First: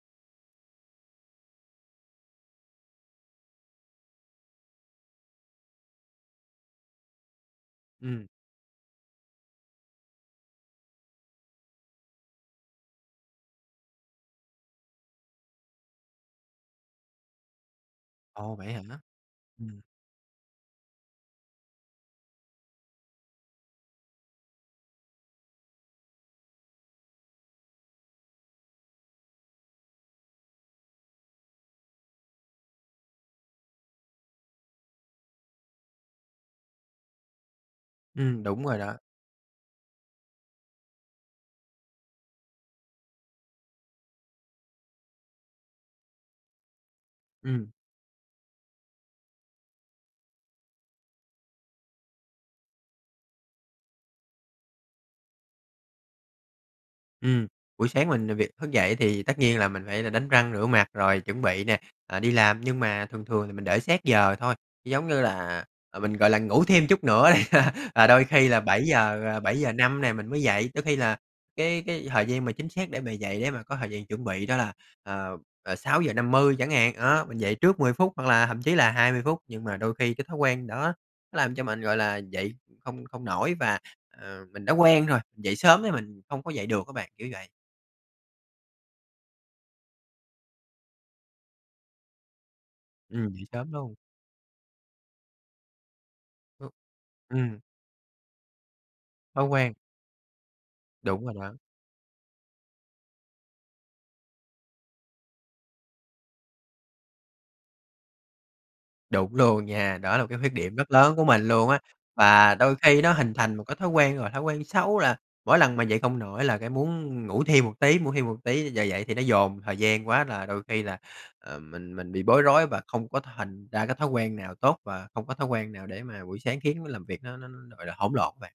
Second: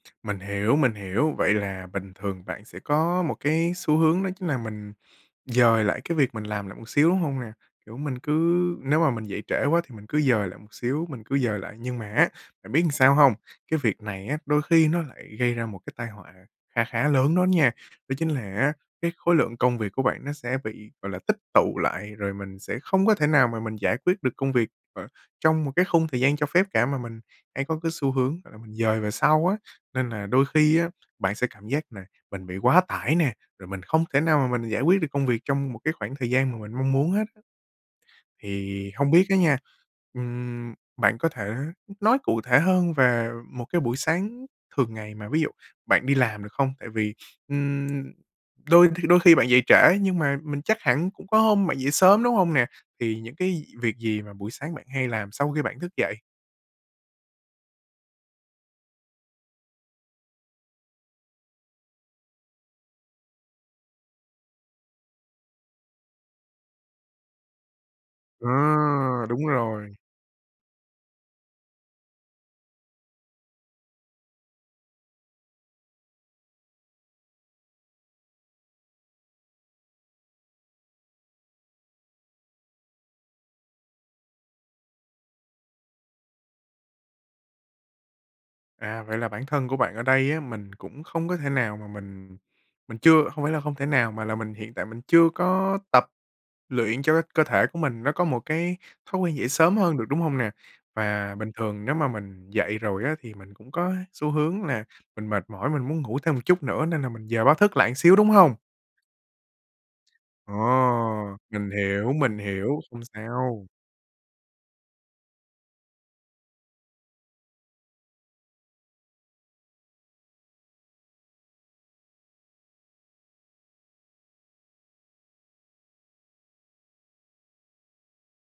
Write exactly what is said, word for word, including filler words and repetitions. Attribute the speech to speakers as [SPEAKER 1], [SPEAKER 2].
[SPEAKER 1] Mình hiểu, mình hiểu. Vậy là bình thường bạn sẽ có một cái xu hướng đó chính là mình dời lại cái việc mình làm lại một xíu, đúng hông nè? Kiểu, mình
[SPEAKER 2] Ừm.
[SPEAKER 1] cứ nếu mà mình dậy trễ quá thì mình cứ dời lại một xíu, mình cứ dời lại, nhưng mà á, bạn biết ừn sao hông? Cái việc này á, đôi khi nó lại gây ra một cái tai họa kha khá lớn đó nha. Đó chính là
[SPEAKER 2] Ồ, vậy
[SPEAKER 1] á,
[SPEAKER 2] hả?
[SPEAKER 1] cái khối lượng công
[SPEAKER 2] Ừm.
[SPEAKER 1] việc của bạn nó sẽ bị, gọi là, tích tụ lại, rồi mình sẽ không có thể nào mà mình giải quyết được công việc ở trong một cái khung thời gian cho phép cả, mà mình hay có cái xu hướng, gọi là, mình dời về sau á. Nên là đôi khi á, bạn sẽ cảm giác là mình bị quá tải nè, rồi mình không thể nào mà mình giải quyết được công việc trong một cái khoảng thời gian mà mình mong muốn hết á.
[SPEAKER 2] Ừm, đúng rồi
[SPEAKER 1] Thì
[SPEAKER 2] đó.
[SPEAKER 1] hông biết á nha, ừm, bạn có thể nói cụ thể hơn về một cái buổi sáng thường ngày mà ví dụ bạn đi làm được không? Tại vì,
[SPEAKER 2] Ừm.
[SPEAKER 1] ừm, đôi th đôi khi bạn dậy trễ nhưng mà mình chắc hẳn cũng có hôm bạn dậy sớm, đúng hông nè? Thì những cái gi việc gì mà buổi sáng bạn hay làm sau khi bạn thức dậy?
[SPEAKER 2] Ừm. Buổi sáng mình à, việc thức dậy thì tất nhiên là mình phải đánh răng, rửa mặt rồi chuẩn bị nè, ờ, đi làm. Nhưng mà thường thường thì mình để sát giờ thôi, giống như là mình, gọi là, ngủ thêm chút nữa đi, rồi đôi khi là bảy giờ,
[SPEAKER 1] À.
[SPEAKER 2] ờ,
[SPEAKER 1] Đúng
[SPEAKER 2] bảy giờ
[SPEAKER 1] rồi.
[SPEAKER 2] năm nè mình mới dậy. Đôi khi là cái cái thời gian mà chính xác để mà dậy để mà có thời gian chuẩn bị đó là, ờ, ờ, sáu giờ năm mươi chẳng hạn. Đó, mình dậy trước mười phút, hoặc là thậm chí là hai mươi phút. Nhưng mà đôi khi cái thói quen đó nó làm cho mình, gọi là, dậy không không nổi và, à, mình đã quen rồi, dậy sớm thì mình không có dậy được á bạn, kiểu vậy.
[SPEAKER 1] À, vậy là bản thân của bạn ở đây á, mình cũng không có thể nào mà mình mình chưa
[SPEAKER 2] Ừm,
[SPEAKER 1] không
[SPEAKER 2] dậy
[SPEAKER 1] phải là
[SPEAKER 2] sớm
[SPEAKER 1] không thể
[SPEAKER 2] luôn.
[SPEAKER 1] nào, mà mình hiện tại mình chưa có tập
[SPEAKER 2] Ơ,
[SPEAKER 1] luyện cho cái cơ
[SPEAKER 2] ừm.
[SPEAKER 1] thể của mình nó có một cái thói quen
[SPEAKER 2] Thói
[SPEAKER 1] dậy
[SPEAKER 2] quen.
[SPEAKER 1] sớm hơn được, đúng hông nè?
[SPEAKER 2] Đúng rồi
[SPEAKER 1] Và bình
[SPEAKER 2] đó.
[SPEAKER 1] thường nếu mà mình dậy rồi á, thì mình cũng có xu hướng là mình mệt mỏi, mình muốn ngủ thêm một chút nữa nên là mình dời báo thức lại một xíu, đúng hông?
[SPEAKER 2] Đúng luôn nha. Đó là một cái khuyết
[SPEAKER 1] Ồ,
[SPEAKER 2] điểm rất lớn của mình luôn
[SPEAKER 1] mình
[SPEAKER 2] á.
[SPEAKER 1] hiểu, mình
[SPEAKER 2] Và đôi
[SPEAKER 1] hiểu.
[SPEAKER 2] khi
[SPEAKER 1] Không
[SPEAKER 2] nó hình thành một
[SPEAKER 1] sao.
[SPEAKER 2] cái thói quen rồi, thói quen xấu, là mỗi lần mà dậy không nổi là cái muốn ngủ thêm một tí, ngủ thêm một tí. Giờ dậy thì nó dồn thời gian quá là đôi khi là, ờ, mình mình bị bối rối và không có thành ra cái thói quen nào tốt và không có thói quen nào để mà buổi sáng khiến nó làm việc nó nó, gọi là, hỗn lộn á bạn.